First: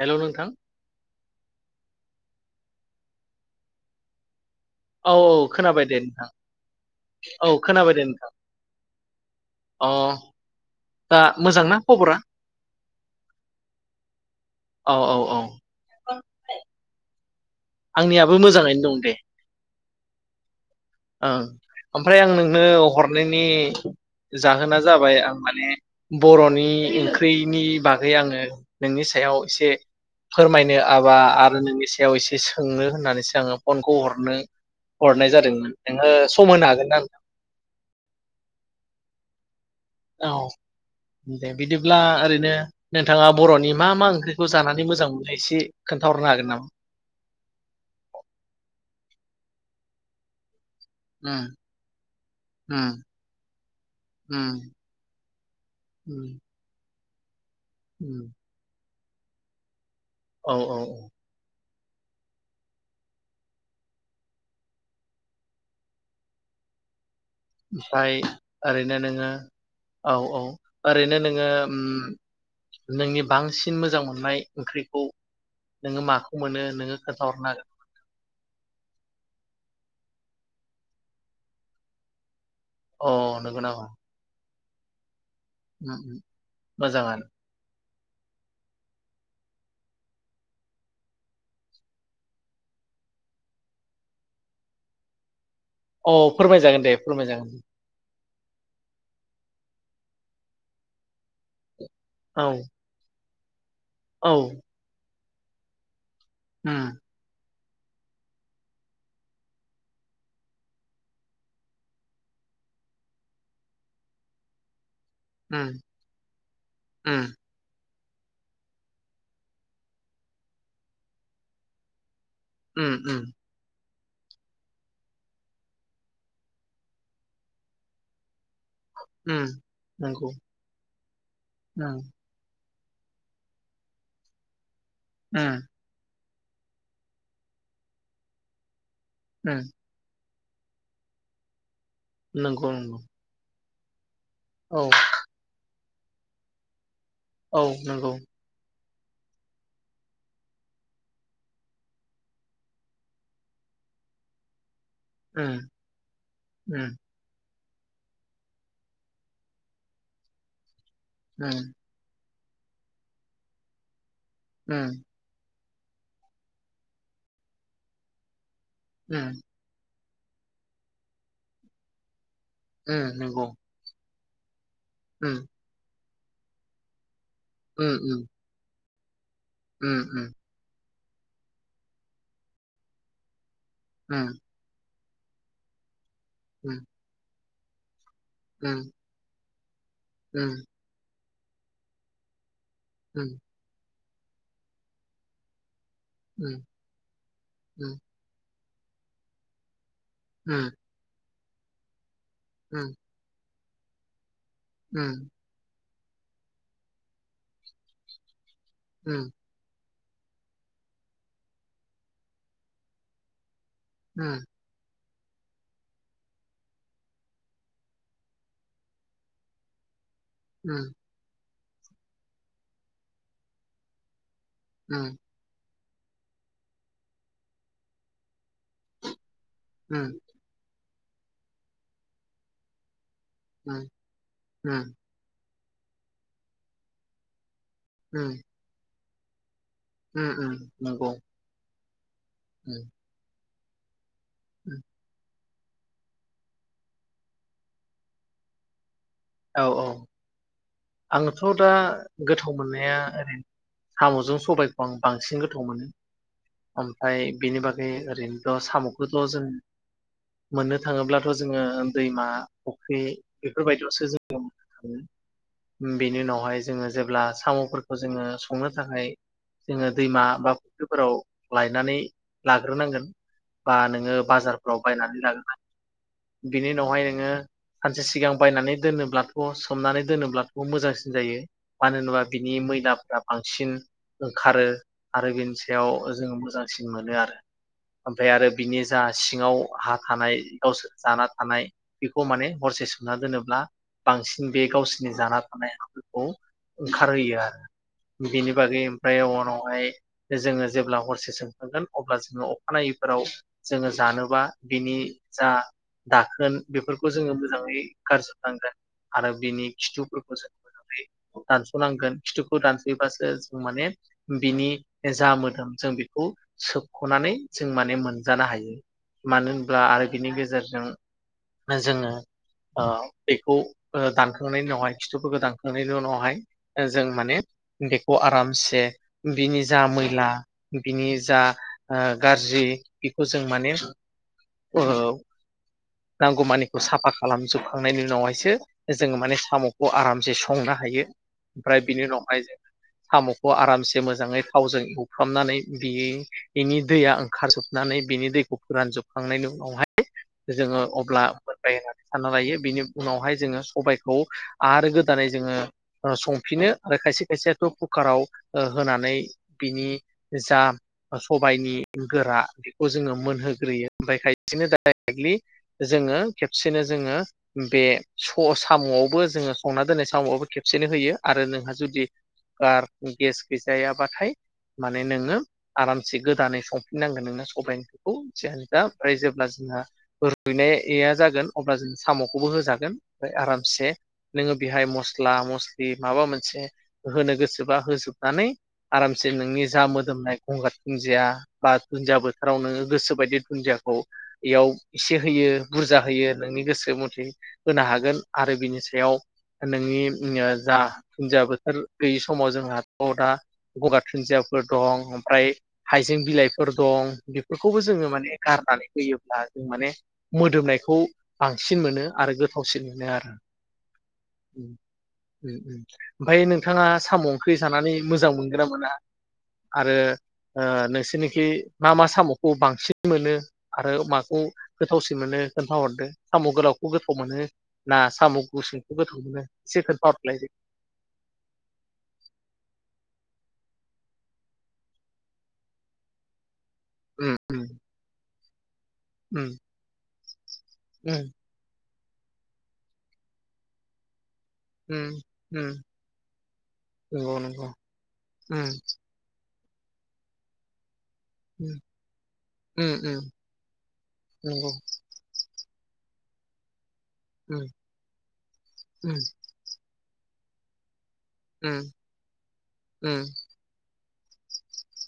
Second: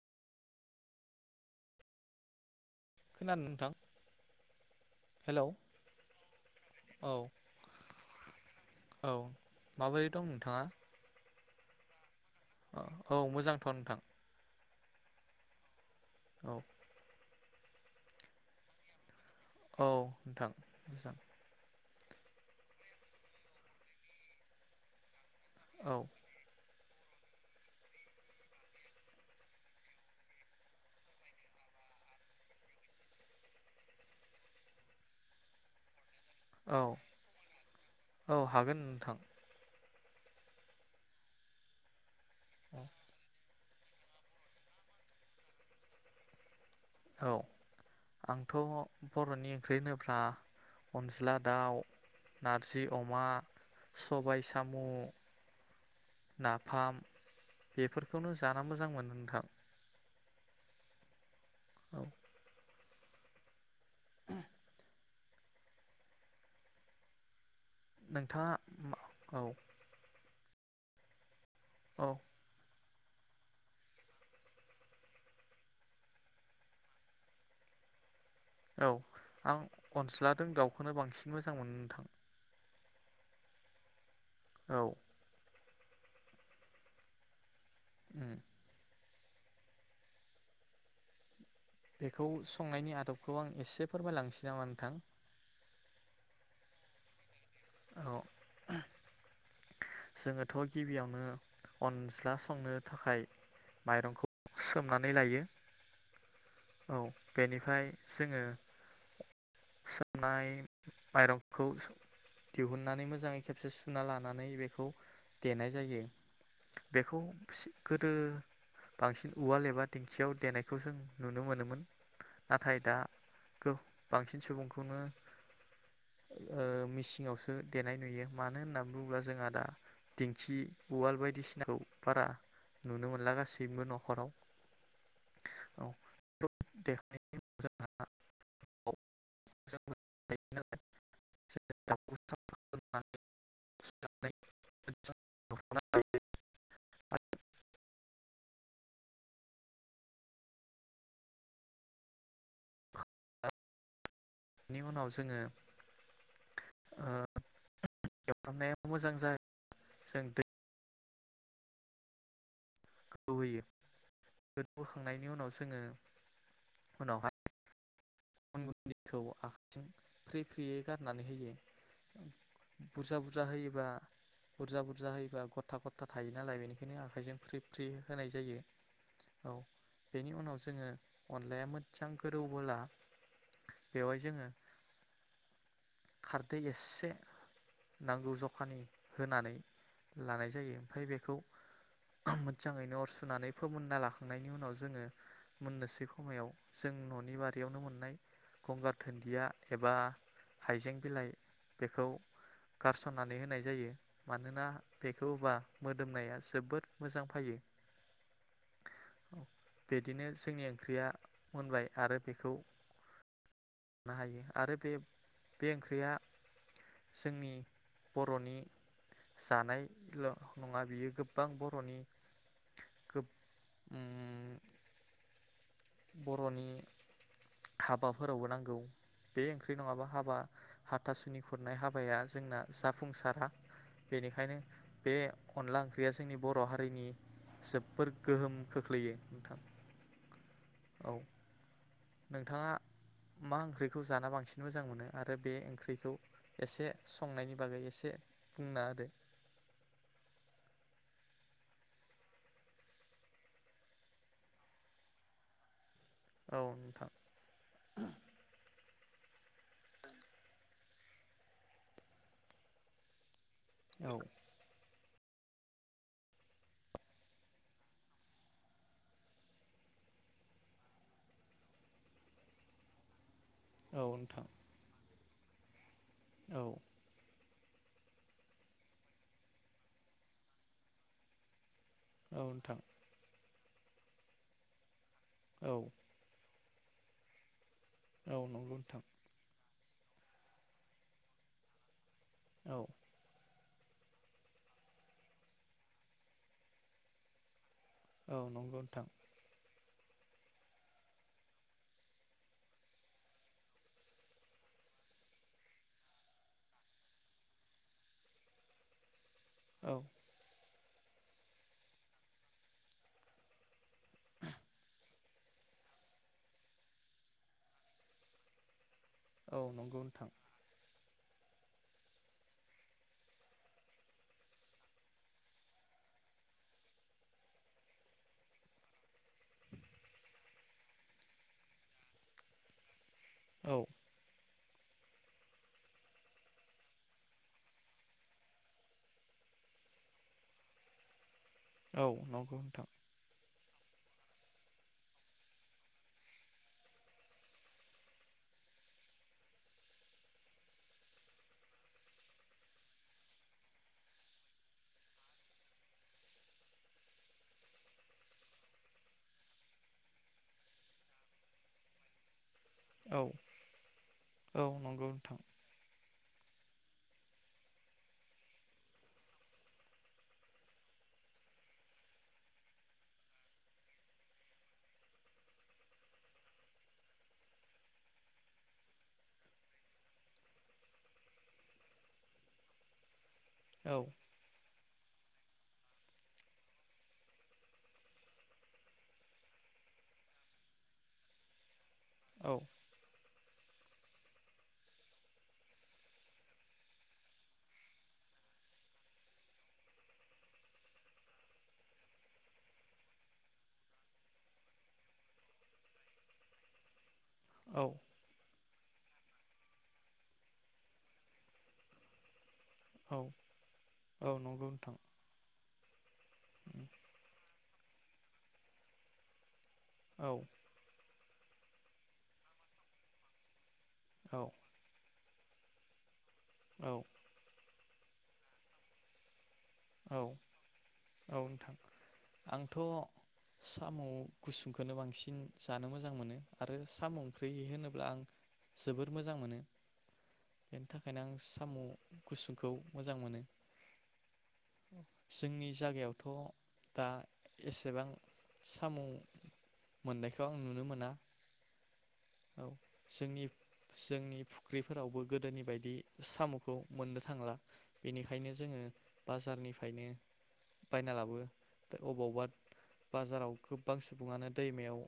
Hello नोंथां। खोनादों नोंथां औ औ हेलौ खोनाबाय दे नोंथां औ खोनाबाय दे नोंथां औ अ माबोरै दं नोंथाङा दा मोजांना खबरा? औ मोजांथ' नोंथां [inaudible] औ, औ, औ। औ [inaudible] आंनियाबो मोजाङैनो दं दे। औ नोंथां [inaudible] औ ओमफ्राय आं नोंनो हरनायनि जाहोना जाबाय आं माने औ बर'नि ओंख्रिनि बागै आङो नोंनि सायाव एसे फोरमायनो आबा आरो नोंनि सायाव एसे सोंनो होननानैसो आङो फनखौ हरनो हरनाय जादोंमोन। नोंगोस औ औ हागोन नोंथां औ दे बिदिब्ला ओरैनो नोंथाङा बर'नि मा मा ओंख्रिखौ जानानै मोजां मोनो एसे खोन्थाहरनो हागोन नामा? औ आंथ' बर'नि ओंख्रि होनोब्ला अनज्ला उम दाउ, नारजि उम अमा, सबाय उम साम, उम ' नाफाम। बेफोरखौनो उम जाना मोजां मोनो मोनोंथाम औ औ [inaudible] ओमफ्राय नोंथाङा ओरैनो नोङो औ औ औ आरैनो नोङो औ उम नोंनि बांसिन मोजां मोननाय ओंख्रिखौ नोङो माखौ मोनो नोङो खोन्थाहरनो हागोन औ आं अस्लादों दाउखौनो बांसिन मोजां मोनो नोंथां अ नोंगौ नामा औ उम उम मोजाङानो उम बेखौ संनायनि आदबखौ आं एसे फोरमायलांनोसै नामा नोंथां अ फोरमायजागोन दे फोरमायजागोन औ जोङोथ' गिबियावनो अनज्ला औ संनो थाखाय माइरंखौ औ सोमनानै लायो उम औ बेनि फ्राय जोङो सोमनाय माइरंखौ दिहुननानै मोजाङै खेबसे सुना लानानै बेखौ उम देनाय जायो बेखौ उम गोदो बांसिन उवाल एबा दिंखियाव देनायखौ जों नुनो मोनोमोन नाथाय उम दा उम गौ बांसिन सुबुंखौनो मिसिङावसो देनाय नुयो मानो होननानै बुङोब्ला उम जोंहा दा नंगौ दिंखि उवाल बायदिसिनाखौ उम बारा नुनो मोनला गासैबो न'खराव। उम। [unintelligible] उम। [unintelligible] नोंगौ नंगौ। औ [unintelligible] [unintelligible] औ नंगौ। नि उनाव जोङो उम ओ उम [unintelligible] माने मोजां जा जों दै। उम। खौ होयो। उम गोदौहोखांनायनि उनावसो जोङो उनावहाय अन गुन्दैखौ उम आखाइथिं फ्रि फ्रियै गारनानै होयो। उम बुरजा नंगौ बुरजा होयोबा बुरजा बुरजा उम होयोबा गथा गथा थायोनालाय बेनिखायनो आखाइजों फ्रि फ्रि उम उम होनाय जायो। औ उम बेनि उनाव जोङो अनलाया मोजां गोरौबोला बेवहाय जोङो खारदै एसे नांगौ जखानि होनानै लानाय जायो ओमफ्राय बेखौ [unintelligible] मो। मोजाङैनो अर सुनानै फोमोनना लाखा खांनायनि उनाव जोङो मोननोसै समायाव जों न'नि बारियावनो मोननाय गंगार धोन्दिया एबा हाइजें बिलाइ बेखौ गारसननानै होनाय जायो मानोना बेखौ होबा मोदोमनाया जोबोद मोजां फायो। उम बिदिनो जोंनि ओंख्रिया मोनबाय आरो बेखौ लानो हायो आरो बे बे ओंख्रिया जोंनि बरनि जानाय [unintelligible] नङा बियो गोबां बर' रनि गोब उम उम बरनि हाबाफोरावबो नांगौ। बे ओंख्रि नंङाबा हाबा हाथासुनि खुरनाय हाबाया जोंना जाफुंसार दा बेनिखायनो बे अनला ओंख्रिया जोंनि बर हारिनि जोबोर गोहोम खोख्लैयो। नोंथां ओम ओम औ नंगौ नोंथाङा मा ओंख्रि खौ जाना बांसिन उम मोजां मोनो आरो बे ओंख्रिखौ एसे संनायनि बागै एसे बुंनो होदो औ औ आंथ दा गोथाव मोननाया ओरै सामजों सबायाइखौ आं बांसिन गोथाव मोनो औ नोंथां ओमफ्राय बेनि बागै ओरैनोथ साम' खौथ जों मोननो थाङोब्लाथ जोंङो दैमा फुख्रि बेफोरबायदियावसो औ जों बेनि उनावहाय जोंङो जेब्ला सामफोरखौ जोंङो संनो थाखाय जोंङो दैमा बा फुख्रिफोराव लायनानै लाग्रोनांगोन बा औ नोंङो नोंथां बाजारफ्राव बायनानै लागोन बिनि औ उनावहाय नोंङो सानसे सिगां बायनानै दोनो ब्लाथ सोमनानै दोनोब्लाथ मोजांसिन जायो। मानो होनोबा औ बिनि नोंथां मैलाफ्रा बां सिन ओंखारो। आरो बेनि औ सायाव जोङो मोजां सिन मोनो आरो। ओमफ्राय औ आरो नंगौ बिनि जा नोंथां सिङाव हा थानाय गावसोर जाना थानाय बेखौ माने औ हरसे सोमना दोनोब्ला बांसिन बे गावसिनि जाना थानाय हाफोरखौ ओंखारहोयो आरो। औ बिनि नंगौ बागै नोंथां ओमफ्राय उनावहाय जोङो जेब्ला हरसे सोमखांगोन अब्ला जोङो अखानायैफोराव जोङो जानोबा बिनि जा दाखोन बेफोरखौ जोङो मोजाङै गारजोबनांगोन। आरो बिनि औ खिथुफोरखौ जों दानस'नांगोन खिथुखौ दानस'योबासो जों माने बिनि जा मोदोम जों बेखौ सोबख'नानै जों माने मोनजानो हायो। मानो औ होनब्ला नंगौ आरो बिनि नोंथां गेजेरजों जोङो ओ बेखौ ओ दानखांनायनि उनावहाय खिथुफोरखौ दानखांनायनि उनावहाय ओ जों माने बेखौ आरामसे बिनि जा मैला बिनि जा ओ गाज्रि बेखौ जों माने औ ओ नांगौमानिखौ साफा खालामजोबखांनायनि उनावहायसो जोङो माने साम'खौ आरामसे संनो हायो। फ्राय बिनि औ उनावहाय जों नंगौ नोंथां साम'खौ आरामसे मोजांङै थावजों एउफ्रामनानै बि बेनि दैया ओंखारजोबनानै बिनि दैखौ फोरानजोबखांनायनि उनावहाय जोङो अब्ला मोनबाय होननानै सानना लायो बिनि उनावहाय जोङो सबाइखौ आरो गोदानै जोङो संफिनो आरो खायसे खायसेयाथ' कुकाराव ओ होनानै बिनि जा सबाइनि गोरा खौ जोङो औ मोनहोग्रोयो ओमफ्राय खायसेनो औ नंगौ डाइरेक्टलि नोंथां जोङो खेबसेनो जोङो बे स अ साम'आवबो जोङो संना दोननाय साम आवबो खेबसेनो होयो आरो नोंहा जुदि गेस गैजायाबाथाय माने नोङो आरामसे गोदानै संफिननांगोन नोंङो सबाइ ओंख्रिखौ जियानो जा ओमफ्राय जेब्ला जोंहा रुइनाया जागोन अब्ला जों साम'खौबो होजागोन। ओमफ्राय आरामसे औ नोङो बेहाय मस मस्ला मस्लि माबा मोनसे होनो गोसोबा होजोबनानै आरामसे नोंनि जा मोदोमनाय गंगार दुन्जिया बा दुनजिया औ बोथोराव नोङो गोसो बायदि दुन्दियाखौ एयाव एसे होयो बुरजा होयो नोंनि गोसो मथे होनो हागोन आरो बिनि सायाव नोंनि उम जा दुन्दिया बोथोर गैयि समाव जोंहा थ' दा गगा दुुनन्दियाफोर दं ओमफ्राय हाइजें बिलाइफोर दं बेफोरखौबो औ जोङो माने गारनानै होयोब्ला जों माने मोदोमनायखौ बांसिन मोनो आरो गोथा थावसिन मोनो औ आरो। औ नंगौ उम नोंथां उम। ओमफ्राय नोंथांङा साम' ओंख्रि जानानै मोजां मोनगोना मोना? आरो औ ओ नोंसोरनि थि मा मा साम'खौ बांसिन मोनो? आरो औ माखौ गोथावसिन मोने खोन्था हरदो साम' गोलावखौ गोथाव मोनो ना साम' गुसुंखौ गोथाव मोनो? एसे औ खोन्थाहरलाय दे। औ नोंथां आंथ' साम' गुसुंखोनो बांसिन जानो मोजां मोनो। आरो साम' उम ओंख्रि होनोब्ला आं जोबोर मोजां उम मोनो बेनि थाखायनो उम आं साम' गुसुंखौ मोजां मोनो उम उम जोंनि जागायावथ' दा नंगौ नंगौ एसेबां उम साम' मोननायखौ आं नुनो मोना उम औ उम उम जोंनि जोंनि नंगौ फुख्रिफोरावबो गोदोनि बायदि बि साम'खौ मोननो थांला उम बेनिखायनो जोंङो उम बाजारनिफ्रायनो बायना लाबो उम अबावबा उम बाजाराव गोबां सुबुङानो दैमायाव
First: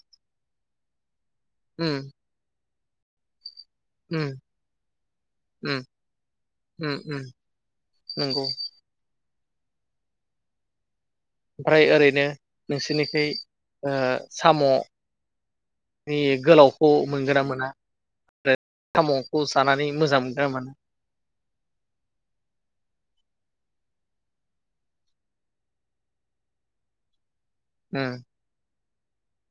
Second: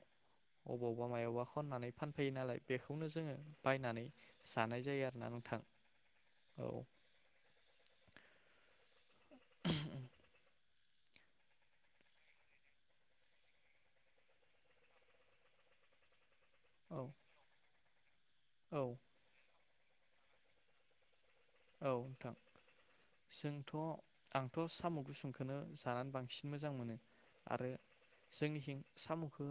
अबावबा मायावबा उम फैयो नालाय बेखौनो जोंङो बायनानै उम जानाय जायो आरोना नोंथां उम औ उम उम नंगौ [unintelligible] ओमफ्राय ओरैनो नोंसोरनिखै ओ साम'नि गोलाव खौ औ मोनगोना मोना आरो औ साम'खौ सानानै मोजां रोमोन औ नोंथां जोंथ' आंथ' साम' गुसुंखौनो जानानै बांसिन मोजां मोनो आरो उम जोंनिखिं सामु'खो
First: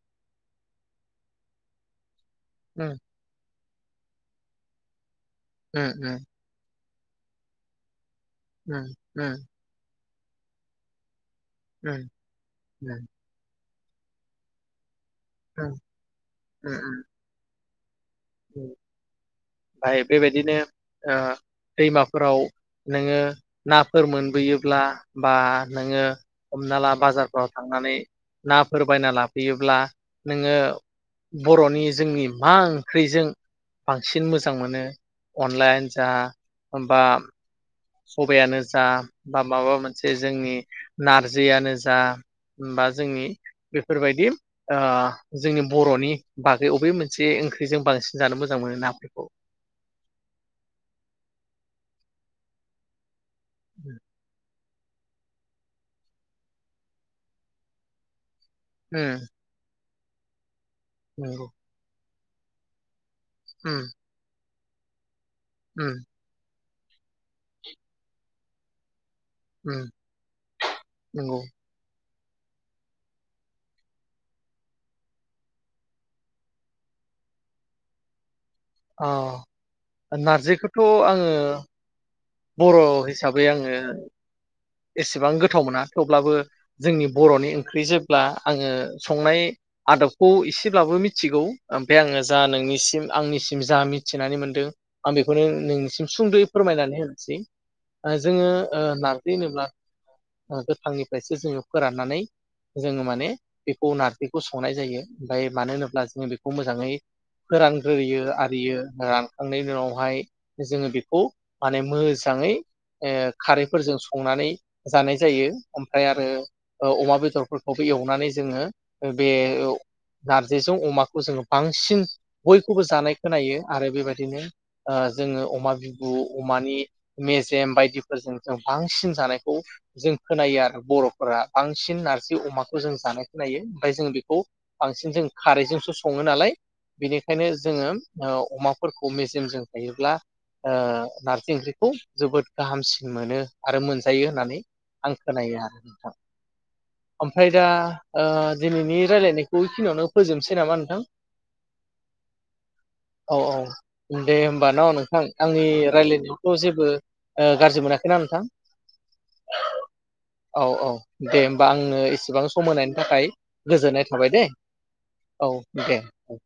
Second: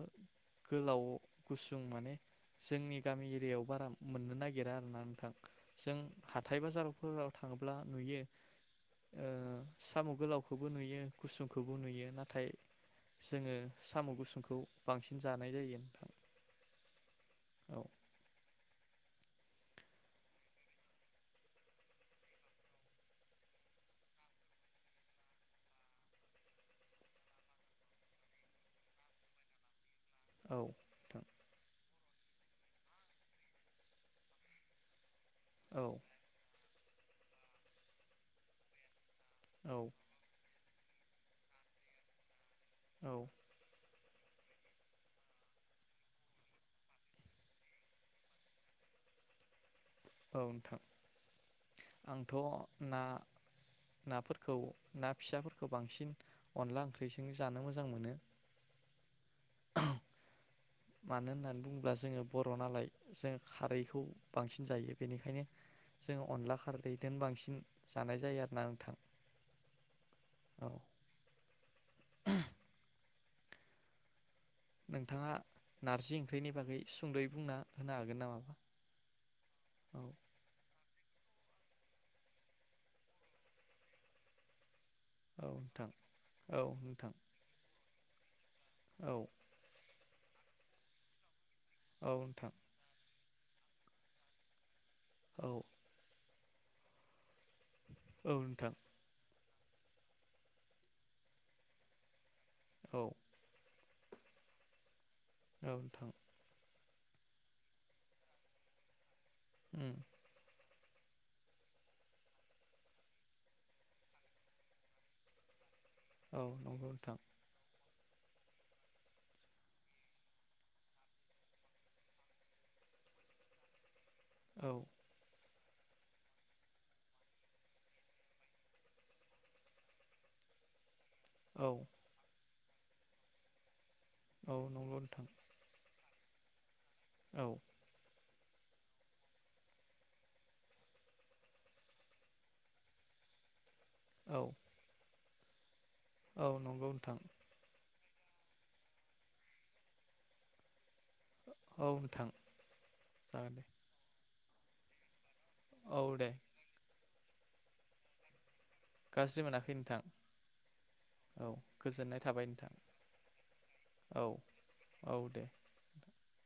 उम जोंनि गामि एरियायाव बारा मोननो नागिरा आरोना नोंथां जों उम हाथाय बाजाराव फुंआव थांङोब्ला नुयो उम ओ उम साम' गोलावखौबो नुयो गुसुंखौबो नुयो नाथाय उम जोंङो साम' गुसुंखौ बांसिन जानाय उम जायो नोंथां। औ ओमफाय बेबायदिनो ओ दैमाफोराव नोङो नाफोर मोनबोयोब्ला बा नोङो हमना ला बाजारफोराव थांनानै नाफोर बायना लाबोयोब्ला औ नोङो नोंथां बर'नि जोंनि मा ओ ओंख्रिजों बांसिन मोजां मोनो औ अनलायानो जा ओमबा सबायनो जा बा माबा औ मोनसे जोंनि नारजियानो जा बा औ जोंनि [unintelligible] फोरबायदि ओ जोंनि बर'नि बागै अबे मोनसे ओंख्रिजों बांसिन जानो मोजां मोनो नाफोरखौ औ नोंथां आंथ' ना नाफोरखौ ना फिसाफोरखौ बांसिन अनला ओंख्रिजों जानो मोजां मोनो। ओम मानो होननानै बुङोब्ला जोङो बर' नालाय जों उम खारैखौ बांसि फिन जायो बेनिखायनो उम जोङो अनला खा खारदै बिदेन बांसिन जानाय जायो आरो ना नोंथां उम औ नंगौ [unintelligible] नोंथाङा नारजि ओंख्रिनि बागै सुंद'यै बुंना होनो हागोन नामा? अ नारजिखो थ' आङो बर' हिसाबै आङो एसेबां औ गोथाव मोना नोंथां थेवब्लाबो औ जोंनि नोंथां बर'नि ओंख्रिजे ब्ला आङो औ संनाय आदब खौ एसेब्लाबो मिथिगौ ओमफाय औ आङो जा नोंथां नोंनिसिम आंनिसिम जा मिथिनानै मोनदों आं बेखौनो औ नोंनिसिम सुंद'यै फोरमायनानै होनोसै। ओ औ जोङो नोंथां ओ नार जि होनोब्ला गोथांनिफ्रायसो जोङो फोराननानै औ जोङो माने बे खौ नारजिखौ संनाय जायो। ओमफाय औ मानो होनोब्ला नोंथां जोङो बेखौ मोजाङै फोरानग्रोयो आरियो रान खांनायनि उम उनावहाय। जोङो बेखौ माने मोजाङै ओ खारैफोरजों संनानै जानाय जायो। ओमफ्राय आरो औ नंगौ ओ अमा नोंथां बेदरफोरखौ एवनानै जोङो बे नारजिजों अमाखौ जोङो बांसिन बयखौबो जानाय खोनायो आरो बेबायदिनो। नो औ ओ जोंङो अमा बिबु अमानि मेजेम बायदिफोरजों जों बां सिन जानायखौ जों खोनायो आरो बर'। फ्रा औ बांसिन नारजि अमा खौ खौ जों जानाय खोनायायो। जों बेखौ औ नंगौ बांसिन नोंथां जों खारै जों सङो नालाय औ बेनिखायनो जोङो। अमाफोरखौ मेजेमजों थायोब्ला नारजि ओंख्रिखौ जोबोद गाहामसिन मोनो आरो मोनजायो औ होननानै आं। खोनायो। नोंथां औ नंगौ नोंथां ओमफ्राय दा ओ दिनैनि रायलायनायखौ इखिनियावनो फोजोबनोसै नामा नोंथां। औ नोंथां औ औ जागोन दे दे होमबा न' नोंथां। आंनि औ दे रायज्लायनायथ' जेबो गाज्रि मोनाखैना नोंथां गाज्रि मोनाखै नोंथां औ औ दे औ होमबा आंनो गोजोननाय एसेबां थाबाय नोंथां सम होनायनि थाखाय गोजोननाय औ थाबाय दे औ दे औ।